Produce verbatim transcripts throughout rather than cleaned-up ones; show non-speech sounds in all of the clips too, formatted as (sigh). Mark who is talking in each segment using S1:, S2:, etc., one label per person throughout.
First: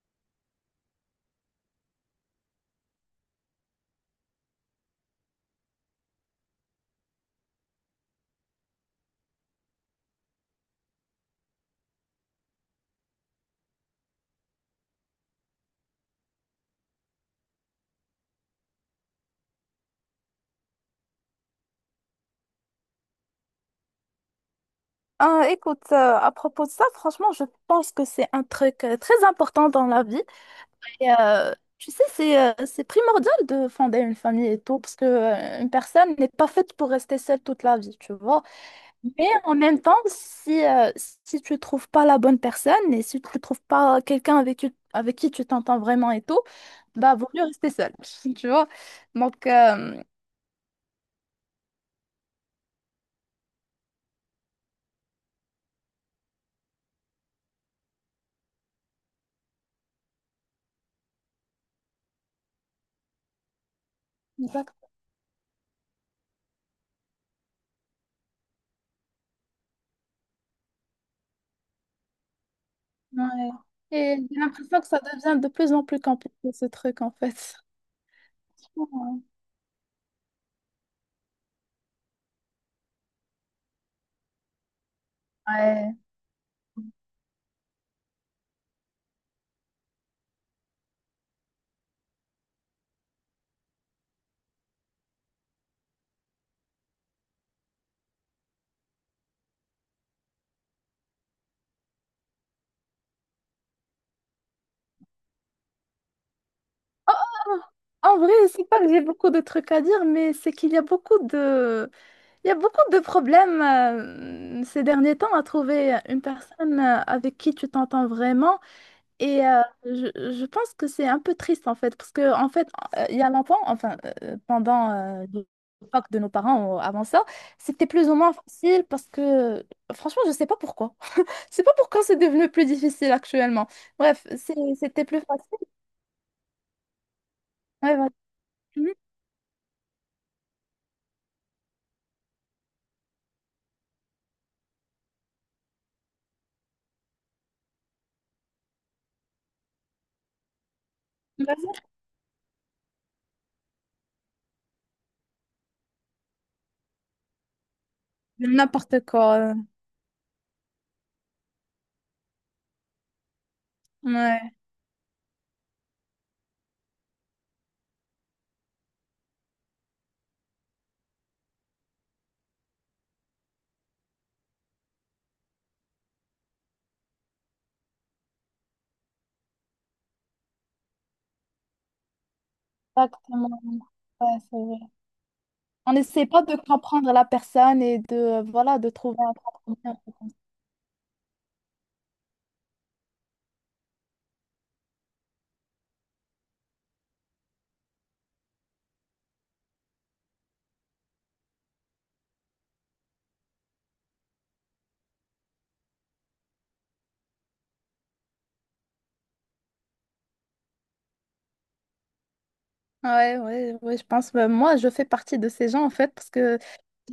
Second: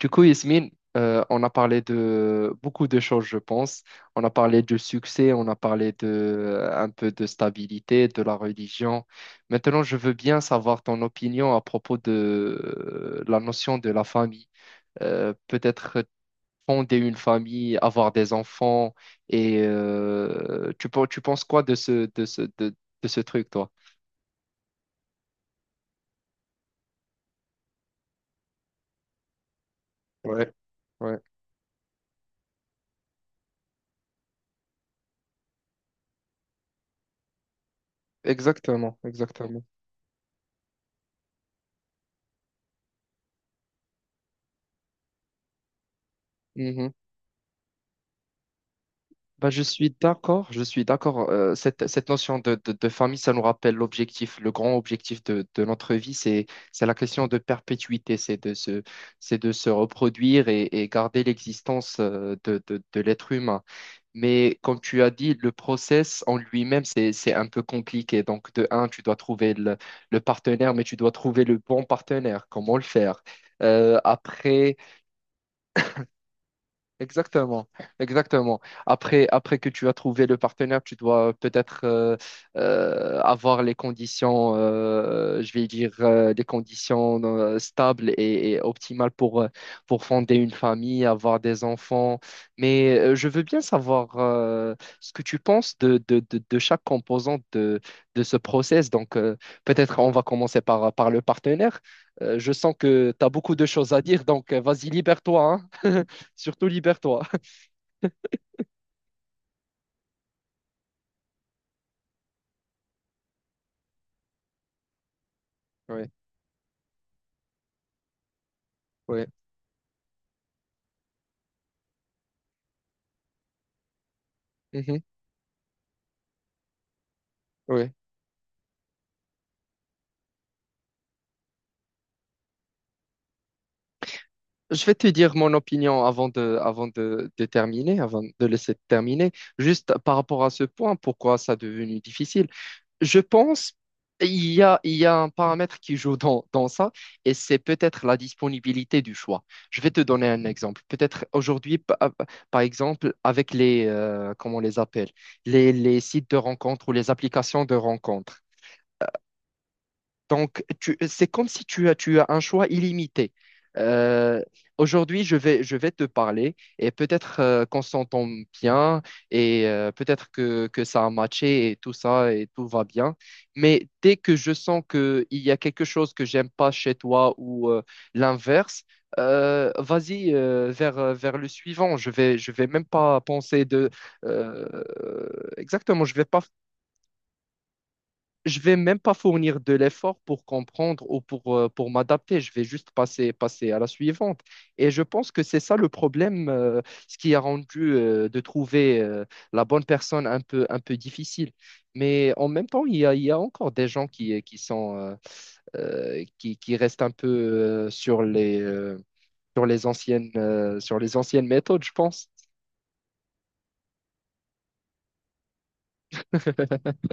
S1: Du coup, Yasmine, euh, on a parlé de beaucoup de choses, je pense. On a parlé de succès, on a parlé de euh, un peu de stabilité, de la religion. Maintenant, je veux bien savoir ton opinion à propos de euh, la notion de la famille. Euh, peut-être fonder une famille, avoir des enfants, et euh, tu, pen- tu penses quoi de ce, de ce, de, de ce truc, toi?
S2: Euh, écoute, euh, à propos de ça, franchement, je pense que c'est un truc euh, très important dans la vie.
S1: Ouais,
S2: Et,
S1: ouais,
S2: euh, tu sais, c'est euh, c'est primordial de fonder une famille et tout, parce que euh, une personne n'est pas faite pour rester seule toute la vie, tu vois.
S1: exactement,
S2: Mais en
S1: exactement.
S2: même temps, si, euh, si tu trouves pas la bonne personne et si tu trouves pas quelqu'un avec qui, avec qui tu t'entends vraiment et tout, bah, vaut mieux rester seule, (laughs) tu vois. Donc,
S1: Bah, je suis
S2: euh,
S1: d'accord, je suis d'accord. Euh, cette, cette notion de, de- de famille, ça nous rappelle l'objectif, le grand objectif de, de notre vie, c'est, c'est la question de perpétuité, c'est de se, c'est de se reproduire et, et garder l'existence euh, de, de- de l'être humain. Mais comme
S2: Exactement,
S1: tu as dit, le process en lui-même, c'est, c'est un peu compliqué. Donc, de un, tu dois trouver le, le partenaire, mais tu dois trouver le bon partenaire. Comment le faire?
S2: ouais.
S1: Euh,
S2: Et j'ai
S1: après,
S2: l'impression que ça devient de plus en plus compliqué, ce truc, en fait.
S1: Exactement, exactement. Après, après que tu as trouvé le partenaire, tu dois euh, peut-être euh, euh, avoir les conditions, euh, je vais dire,
S2: Ouais.
S1: euh, des conditions euh, stables et, et optimales pour, euh, pour fonder une famille, avoir des enfants. Mais euh, je veux bien savoir euh, ce que tu penses de, de, de, de chaque composante de, de ce process. Donc, euh, peut-être on va commencer par, par le partenaire. Euh, je sens que tu as beaucoup de choses à dire, donc euh, vas-y, libère-toi, hein. (laughs) Surtout libère-toi. (laughs)
S2: En vrai, c'est pas que j'ai beaucoup de trucs à dire, mais c'est qu'il y a beaucoup de, il y a beaucoup de problèmes euh, ces derniers temps à trouver
S1: Ouais,
S2: une personne euh, avec qui tu t'entends vraiment.
S1: ouais,
S2: Et euh, je, je pense que c'est un peu triste en fait, parce que en fait, euh, il y a longtemps, enfin euh, pendant
S1: mhm,
S2: euh, l'époque de nos parents ou avant ça, c'était
S1: ouais.
S2: plus ou moins facile parce que franchement, je sais pas pourquoi. (laughs) Je sais pas pourquoi c'est devenu plus difficile actuellement. Bref, c'est-
S1: Je vais
S2: c'était
S1: te
S2: plus
S1: dire mon
S2: facile.
S1: opinion avant de, avant de, de
S2: Ouais,
S1: terminer,
S2: voilà.
S1: avant de laisser terminer. Juste par rapport à ce point, pourquoi ça est devenu difficile? Je pense il y a, il y a un paramètre qui joue dans, dans ça, et c'est peut-être la disponibilité du choix. Je vais te donner un exemple. Peut-être
S2: Mhm.
S1: aujourd'hui, pa- par exemple, avec les, euh, comment on les appelle, les, les sites de rencontres ou les applications de rencontres.
S2: N'importe quoi.
S1: Donc, tu- c'est comme si tu as, tu as un choix illimité. Euh,
S2: Ouais,
S1: Aujourd'hui, je vais, je vais te parler et peut-être euh, qu'on s'entend bien et euh, peut-être que, que ça a matché et tout ça et tout va bien. Mais dès que je sens qu'il y a quelque chose que j'aime pas chez toi ou euh, l'inverse, euh, vas-y euh, vers, euh, vers le suivant. Je vais, je vais même pas
S2: exactement.
S1: penser de...
S2: Ouais, c'est
S1: euh,
S2: vrai. On
S1: exactement, je vais
S2: n'essaie
S1: pas
S2: pas de comprendre la personne et de, euh,
S1: je vais
S2: voilà, de
S1: même pas
S2: trouver un
S1: fournir de
S2: compromis.
S1: l'effort pour comprendre ou pour, euh, pour m'adapter. Je vais juste passer, passer à la suivante. Et je pense que c'est ça le problème, euh, ce qui a rendu euh, de trouver euh, la bonne personne un peu, un peu difficile. Mais en même temps, il y a, il y a encore des gens qui, qui sont, euh, euh, qui, qui restent un peu euh, sur les, euh, sur les anciennes, euh, sur les anciennes méthodes, je pense.
S2: Ouais, ouais, ouais, je pense. Bah, moi, je fais partie de ces gens, en fait, parce que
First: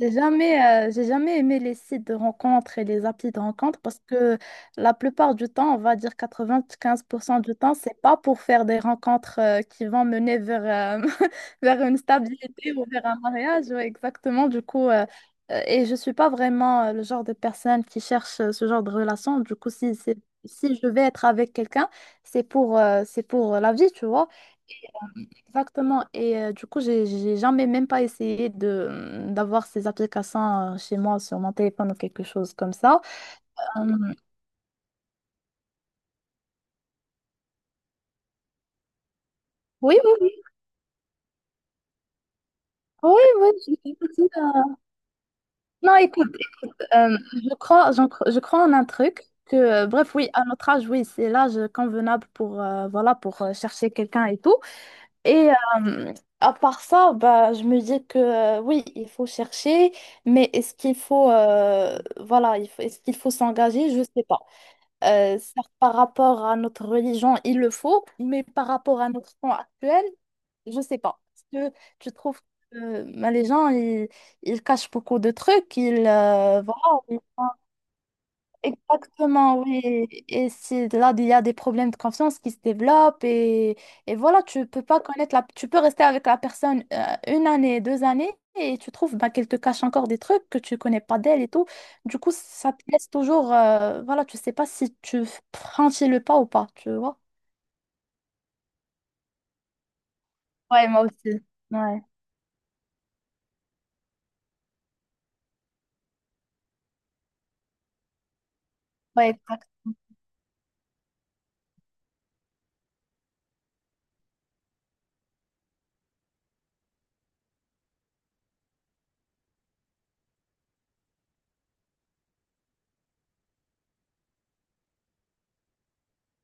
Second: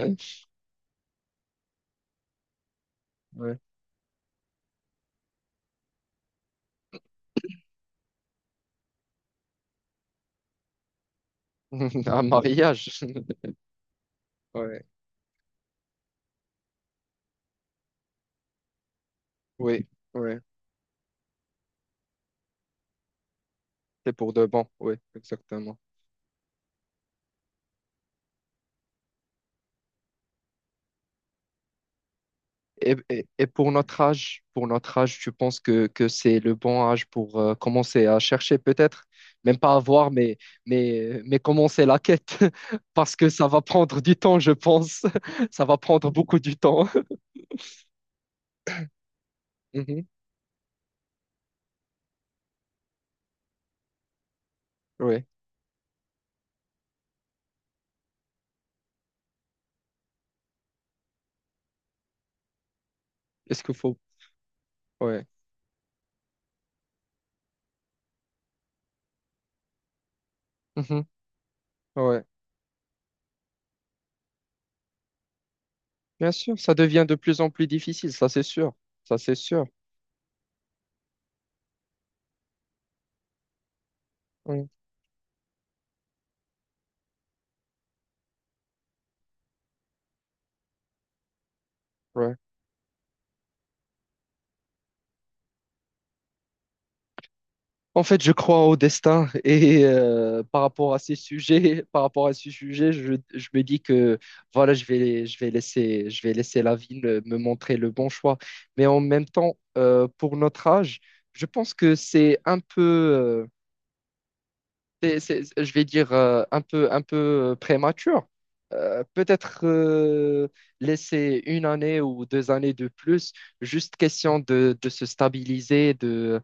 S2: j'ai jamais, euh, j'ai jamais aimé les sites de rencontres et les applis de
S1: Ouais.
S2: rencontres parce que la plupart du temps, on va dire quatre-vingt-quinze pour cent du temps, c'est pas pour faire des rencontres euh, qui vont mener vers, euh, (laughs)
S1: (laughs)
S2: vers
S1: Un
S2: une
S1: Ouais.
S2: stabilité ou
S1: Mariage.
S2: vers un
S1: (laughs)
S2: mariage. Ouais, exactement. Du
S1: Ouais.
S2: coup, euh, euh, et je suis pas vraiment euh, le genre de personne qui cherche euh, ce genre de relation. Du coup,
S1: Oui,
S2: si, c'est-
S1: oui.
S2: si je vais être avec quelqu'un, c'est pour, euh, c'est pour la vie, tu
S1: C'est
S2: vois.
S1: pour de bon, oui, exactement.
S2: Exactement. Et euh, du coup, j'ai j'ai jamais même pas essayé de mmh, d'avoir ces applications euh, chez moi sur mon téléphone ou quelque chose comme
S1: Et,
S2: ça.
S1: et, et pour
S2: Euh,
S1: notre âge, pour notre âge, tu penses que, que c'est le bon âge pour euh, commencer à chercher peut-être, même pas
S2: oui,
S1: avoir,
S2: oui,
S1: mais,
S2: oui.
S1: mais, mais commencer la quête, (laughs) parce
S2: Oui,
S1: que ça
S2: oui.
S1: va
S2: j'ai-
S1: prendre du
S2: j'ai-
S1: temps, je
S2: euh,
S1: pense. (laughs) Ça va
S2: (laughs) Non,
S1: prendre
S2: écoute,
S1: beaucoup du temps.
S2: euh,
S1: (laughs)
S2: je crois, j'en cro- je crois en un truc que, euh,
S1: Mhm.
S2: bref, oui, à notre âge, oui, c'est l'âge convenable pour, euh, voilà, pour euh, chercher quelqu'un et tout.
S1: Ouais.
S2: Et euh, à part ça, bah, je me dis que, euh, oui, il faut chercher, mais est-ce qu'il faut, euh, voilà, il faut- est-ce qu'il faut
S1: Est-ce qu'il
S2: s'engager?
S1: faut...
S2: Je sais pas.
S1: Ouais.
S2: Euh, certes, par rapport à notre religion, il le faut, mais par rapport à notre temps actuel, je sais
S1: Mhm.
S2: pas. Parce que je
S1: Ouais.
S2: trouve que euh, bah, les gens, ils, ils cachent beaucoup de trucs. Ils,
S1: Bien sûr,
S2: euh,
S1: ça
S2: voilà,
S1: devient de plus en plus difficile, ça c'est sûr. Ça c'est
S2: exactement,
S1: sûr.
S2: oui. Et c'est là, il y a des problèmes de confiance qui se développent et, et voilà, tu
S1: Oui.
S2: peux pas connaître la, tu peux rester avec la personne euh, une année, deux années et tu trouves bah, qu'elle te cache encore des trucs que tu connais pas d'elle et tout. Du coup,
S1: Ouais.
S2: ça te laisse toujours, euh, voilà, tu sais pas si tu franchis le pas ou pas, tu vois.
S1: En fait, je crois au destin et euh, par
S2: Ouais,
S1: rapport à
S2: moi
S1: ces
S2: aussi.
S1: sujets, (laughs) par
S2: Ouais,
S1: rapport à ces sujets, je, je me dis que voilà, je vais, je vais laisser, je vais laisser la vie me me montrer le bon choix. Mais en même
S2: ouais,
S1: temps,
S2: exact.
S1: euh, pour notre âge, je pense que c'est un peu, euh, c'est- c'est- je vais dire, euh, un peu, un peu euh, prémature. Euh, peut-être euh, laisser une année ou deux années de plus, juste question de, de se stabiliser, de,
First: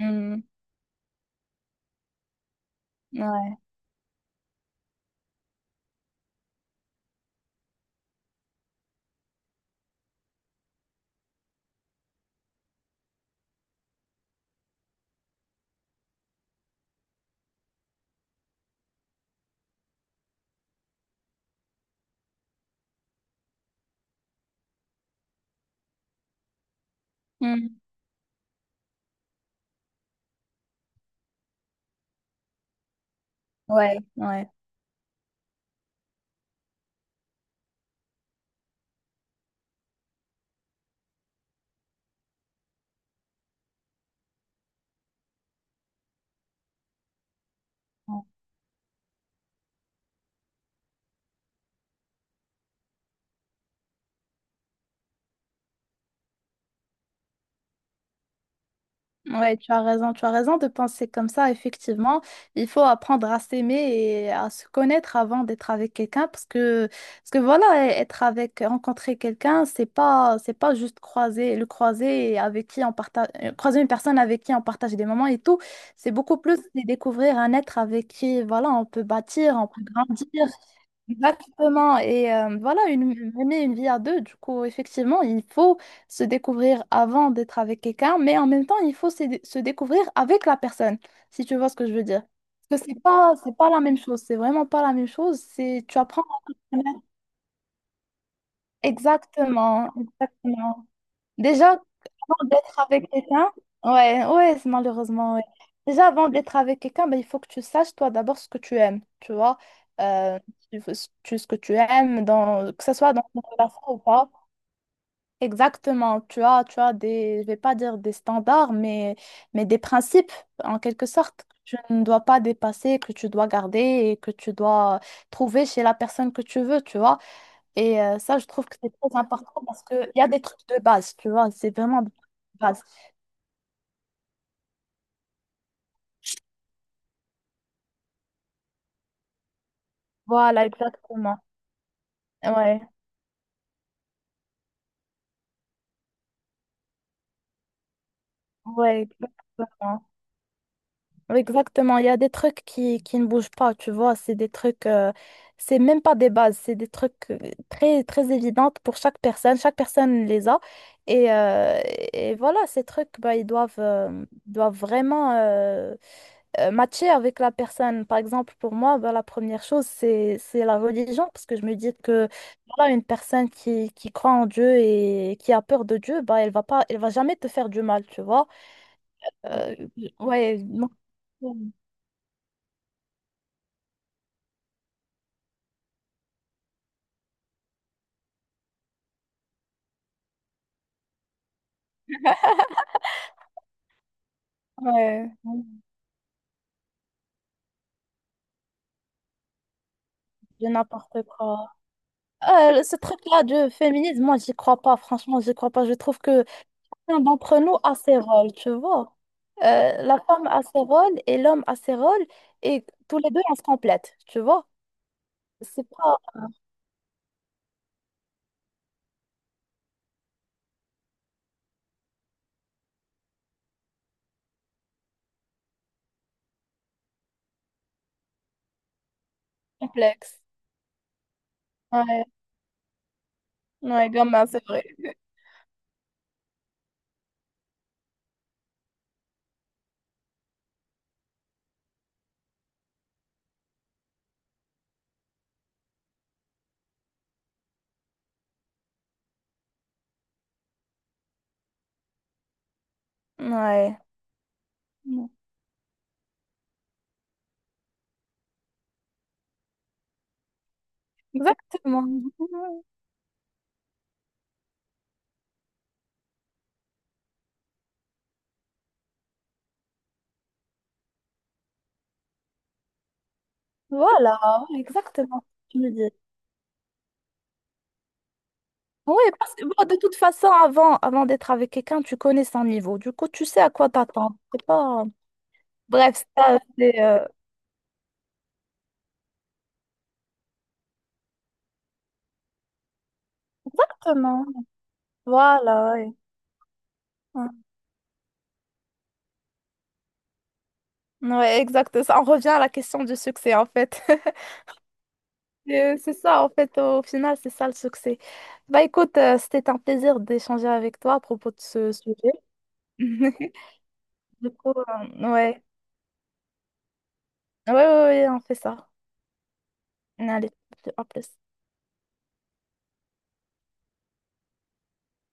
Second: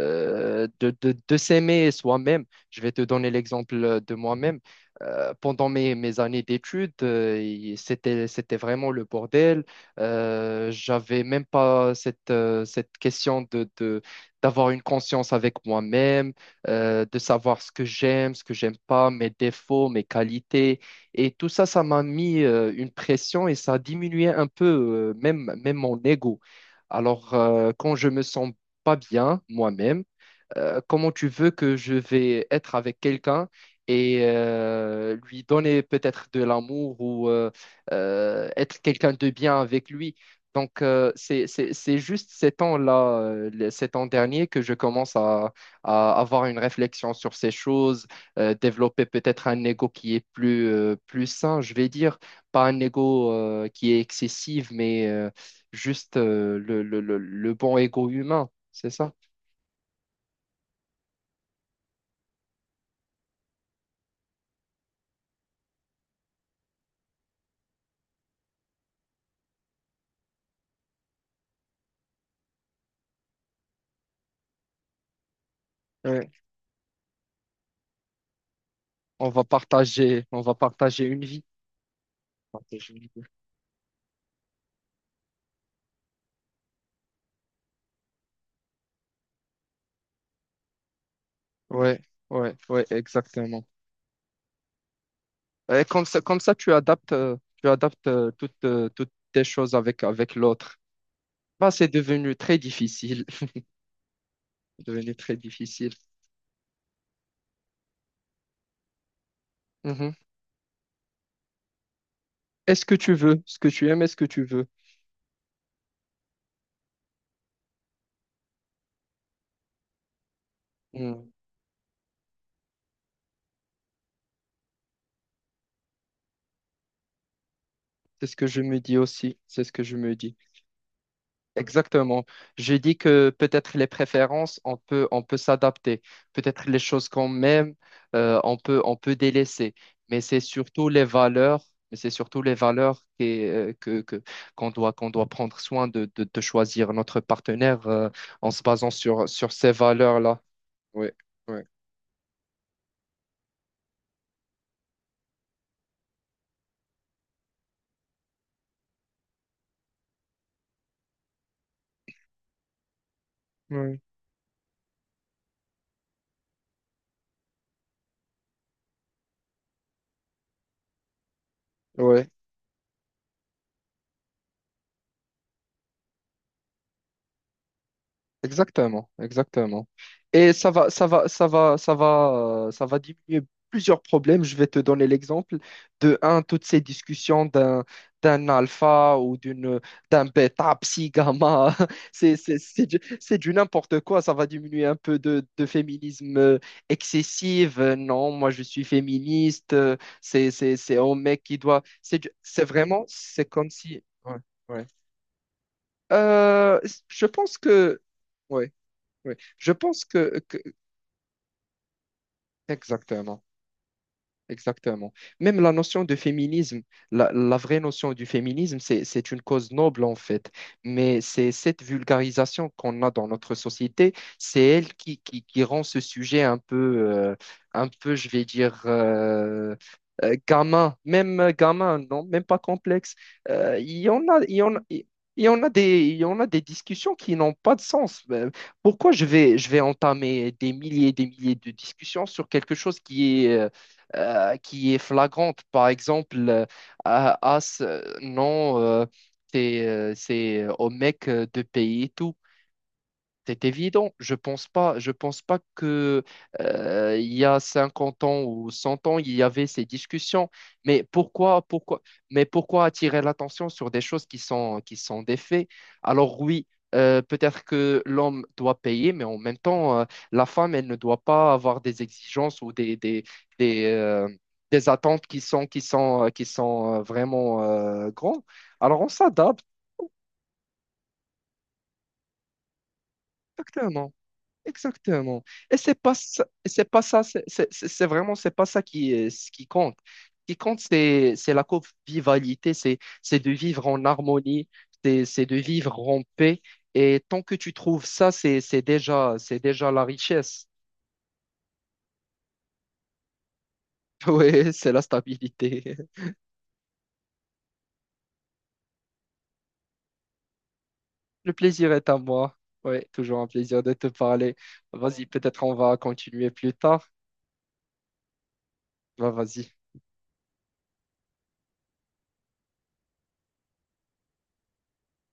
S2: Mm.
S1: de, de, de s'aimer soi-même. Je vais te donner
S2: Ouais.
S1: l'exemple de moi-même. Euh, pendant mes, mes années d'études, euh, il- c'était, c'était vraiment le bordel. Euh, j'avais même pas cette, euh, cette question de, de, d'avoir une conscience avec moi-même euh, de savoir ce que j'aime, ce que j'aime pas, mes défauts, mes qualités. Et tout ça, ça m'a mis euh, une pression et ça diminuait un peu euh, même, même mon ego. Alors, euh,
S2: Mm.
S1: quand je me sens pas bien moi-même, euh, comment tu veux que je vais être avec quelqu'un
S2: Ouais,
S1: et
S2: ouais.
S1: euh, lui donner peut-être de l'amour ou euh, euh, être quelqu'un de bien avec lui. Donc, euh, c'est, c'est, c'est juste ces temps-là, euh, les- ces temps derniers, que je commence à, à avoir une réflexion sur ces choses, euh, développer peut-être un ego qui est plus, euh, plus sain, je vais dire, pas un ego euh, qui est excessif, mais euh, juste euh, le, le, le, le bon ego humain, c'est ça?
S2: Ouais, tu as raison, tu as raison de penser comme ça, effectivement. Il faut apprendre à s'aimer et à se connaître avant d'être avec quelqu'un parce que, parce que voilà, être avec, rencontrer quelqu'un, c'est pas, c'est pas juste croiser, le croiser et avec qui on partage, euh, croiser une personne avec qui on partage des moments et tout. C'est beaucoup plus de découvrir un être avec qui, voilà, on peut
S1: On va
S2: bâtir, on peut
S1: partager, on
S2: grandir.
S1: va partager une vie.
S2: Exactement. Et euh, voilà,
S1: Partager
S2: une,
S1: une vie.
S2: mener une vie à deux, du coup, effectivement, il faut se découvrir avant d'être avec quelqu'un, mais en même temps, il faut se, se découvrir avec la personne, si tu vois ce que je
S1: Ouais,
S2: veux dire.
S1: ouais,
S2: Parce
S1: ouais,
S2: que c'est pas, c'est
S1: exactement.
S2: pas la même chose, c'est vraiment pas la même chose.
S1: Et
S2: C'est, tu
S1: comme ça,
S2: apprends
S1: comme
S2: à
S1: ça,
S2: te
S1: tu
S2: connaître.
S1: adaptes, euh, tu adaptes euh, toutes, euh, toutes tes choses
S2: Exactement,
S1: avec, avec l'autre.
S2: exactement.
S1: Bah,
S2: Déjà,
S1: c'est devenu
S2: avant
S1: très
S2: d'être avec
S1: difficile.
S2: quelqu'un,
S1: (laughs)
S2: ouais, ouais, c'est-
S1: C'est devenu
S2: malheureusement,
S1: très
S2: ouais.
S1: difficile.
S2: Déjà, avant d'être avec quelqu'un, ben, il faut que tu saches, toi, d'abord, ce que tu aimes, tu vois.
S1: Mhm.
S2: Euh, tu, tu- ce que tu aimes, dans, que
S1: Est-ce
S2: ce
S1: que
S2: soit
S1: tu
S2: dans une
S1: veux ce que
S2: relation
S1: tu
S2: ou
S1: aimes, est-ce que
S2: pas.
S1: tu veux?
S2: Exactement, tu as, tu as des, je vais pas dire des standards, mais, mais des principes, en quelque
S1: Mhm.
S2: sorte, que tu ne dois pas dépasser, que tu dois garder et que tu dois trouver chez la personne que tu veux, tu vois. Et euh,
S1: C'est ce
S2: ça, je
S1: que je
S2: trouve que
S1: me
S2: c'est
S1: dis
S2: très
S1: aussi.
S2: important
S1: C'est ce
S2: parce
S1: que je
S2: qu'il
S1: me
S2: y a
S1: dis.
S2: des trucs de base, tu vois, c'est vraiment des
S1: Exactement.
S2: trucs de
S1: J'ai
S2: base.
S1: dit que peut-être les préférences, on peut, on peut s'adapter. Peut-être les choses qu'on aime, euh, on peut, on peut délaisser. Mais c'est
S2: Voilà,
S1: surtout les
S2: exactement.
S1: valeurs, mais c'est surtout les
S2: Ouais,
S1: valeurs qui, euh, que, que, qu'on doit, qu'on doit prendre soin de, de, de choisir notre partenaire, euh, en se basant
S2: ouais,
S1: sur, sur ces
S2: exactement.
S1: valeurs-là. Oui,
S2: Ouais, exactement, il y a des trucs qui, qui ne bougent pas, tu vois, c'est des trucs, euh, c'est même pas des bases, c'est des trucs euh, très, très évidentes pour chaque personne, chaque personne les a. Et, euh, et voilà, ces trucs, bah, ils doivent,
S1: oui,
S2: euh, doivent vraiment, euh, euh, matcher avec la personne. Par exemple, pour moi, ben, la première chose, c'est, c'est la religion, parce que je me dis
S1: oui,
S2: que voilà, une personne qui, qui croit en Dieu et qui a peur de Dieu, bah elle va pas, elle va jamais te faire du mal, tu vois.
S1: exactement,
S2: Euh,
S1: exactement. Et
S2: ouais,
S1: ça
S2: non.
S1: va, ça va, ça va, ça va, euh, ça va diminuer plusieurs problèmes. Je vais te donner l'exemple de un, toutes ces discussions d'un d'un alpha ou d'une d'un bêta, psi, gamma. (laughs) C'est c'est c'est du, c'est du n'importe quoi. Ça va diminuer un peu
S2: Ouais,
S1: de, de féminisme euh, excessif. Euh, Non, moi je suis féministe. Euh, C'est
S2: de
S1: c'est c'est au
S2: n'importe
S1: mec qui
S2: quoi.
S1: doit. C'est du- c'est
S2: Euh, ce
S1: vraiment
S2: truc-là
S1: C'est
S2: de
S1: comme si.
S2: féminisme,
S1: Ouais,
S2: moi, j'y crois
S1: ouais.
S2: pas, franchement, j'y crois pas. Je trouve que
S1: Euh,
S2: l'un
S1: je pense
S2: d'entre nous a
S1: que.
S2: ses rôles, tu
S1: Ouais.
S2: vois.
S1: Oui, je
S2: Euh,
S1: pense
S2: la
S1: que,
S2: femme
S1: que-
S2: a ses rôles et l'homme a ses rôles, et tous les deux,
S1: exactement.
S2: on se complète, tu vois.
S1: Exactement. Même la
S2: C'est
S1: notion de
S2: pas.
S1: féminisme, la, la vraie notion du féminisme, c'est, c'est une cause noble en fait. Mais c'est cette vulgarisation qu'on a dans notre société, c'est elle qui, qui, qui rend ce sujet un peu, euh, un peu, je vais dire, euh, euh,
S2: Complexe.
S1: gamin, même euh, gamin, non,
S2: Ouais,
S1: même pas complexe. Euh, Il y
S2: ouais,
S1: en a,
S2: grand-mère,
S1: il y
S2: c'est
S1: en a,
S2: vrai.
S1: il y en a des, Il y en a des discussions qui n'ont pas de sens. Euh, Pourquoi je vais, je vais entamer des milliers et des milliers de discussions sur quelque chose qui est euh, euh, qui est flagrante. Par exemple, euh, ah, ah, ce- non, euh, c'est euh, c'est, euh, au mec euh, de payer tout. C'est
S2: Ouais.
S1: évident. Je pense pas, je
S2: Mm.
S1: pense pas que euh, il y a cinquante ans ou cent ans, il y avait ces discussions. Mais pourquoi, pourquoi,
S2: Exactement.
S1: mais pourquoi attirer l'attention sur des choses qui sont, qui sont des faits? Alors oui, euh, peut-être que l'homme doit payer, mais en même temps, euh, la femme, elle ne doit pas avoir des exigences ou des, des, des, euh,
S2: Voilà,
S1: des attentes
S2: exactement
S1: qui sont,
S2: ce que tu
S1: qui
S2: me dis.
S1: sont, qui sont euh, vraiment euh, grandes. Alors on
S2: Oui, parce
S1: s'adapte.
S2: que bon, de toute façon, avant, avant d'être avec quelqu'un, tu connais son niveau. Du coup, tu sais à quoi
S1: Exactement.
S2: t'attendre. C'est pas...
S1: Exactement. Et c'est pas
S2: Bref,
S1: ça,
S2: ça,
S1: c'est
S2: c'est...
S1: pas
S2: euh,
S1: ça, c'est c'est- c'est- C'est vraiment, c'est pas ça qui, euh, ce qui compte. Ce qui compte, c'est, c'est la convivialité, c'est, c'est de vivre en
S2: Exactement.
S1: harmonie, c'est, c'est de
S2: Voilà,
S1: vivre
S2: ouais.
S1: en paix. Et tant
S2: Ouais,
S1: que tu trouves ça, c'est, c'est déjà, c'est déjà la richesse.
S2: ouais, exact. Ça, on revient à la question du succès, en fait.
S1: (laughs)
S2: (laughs)
S1: Oui, c'est la stabilité.
S2: Euh, C'est
S1: (laughs)
S2: ça, en fait, au final, c'est ça le succès. Bah écoute, euh, c'était un plaisir d'échanger avec toi à propos
S1: Le
S2: de
S1: plaisir
S2: ce
S1: est à
S2: sujet.
S1: moi. Oui, toujours un
S2: (laughs)
S1: plaisir de te
S2: Du
S1: parler.
S2: coup,
S1: Vas-y,
S2: euh,
S1: peut-être
S2: ouais.
S1: on va continuer plus tard.
S2: Ouais, ouais, ouais, on fait ça.
S1: Bah, vas-y.
S2: Allez, à plus.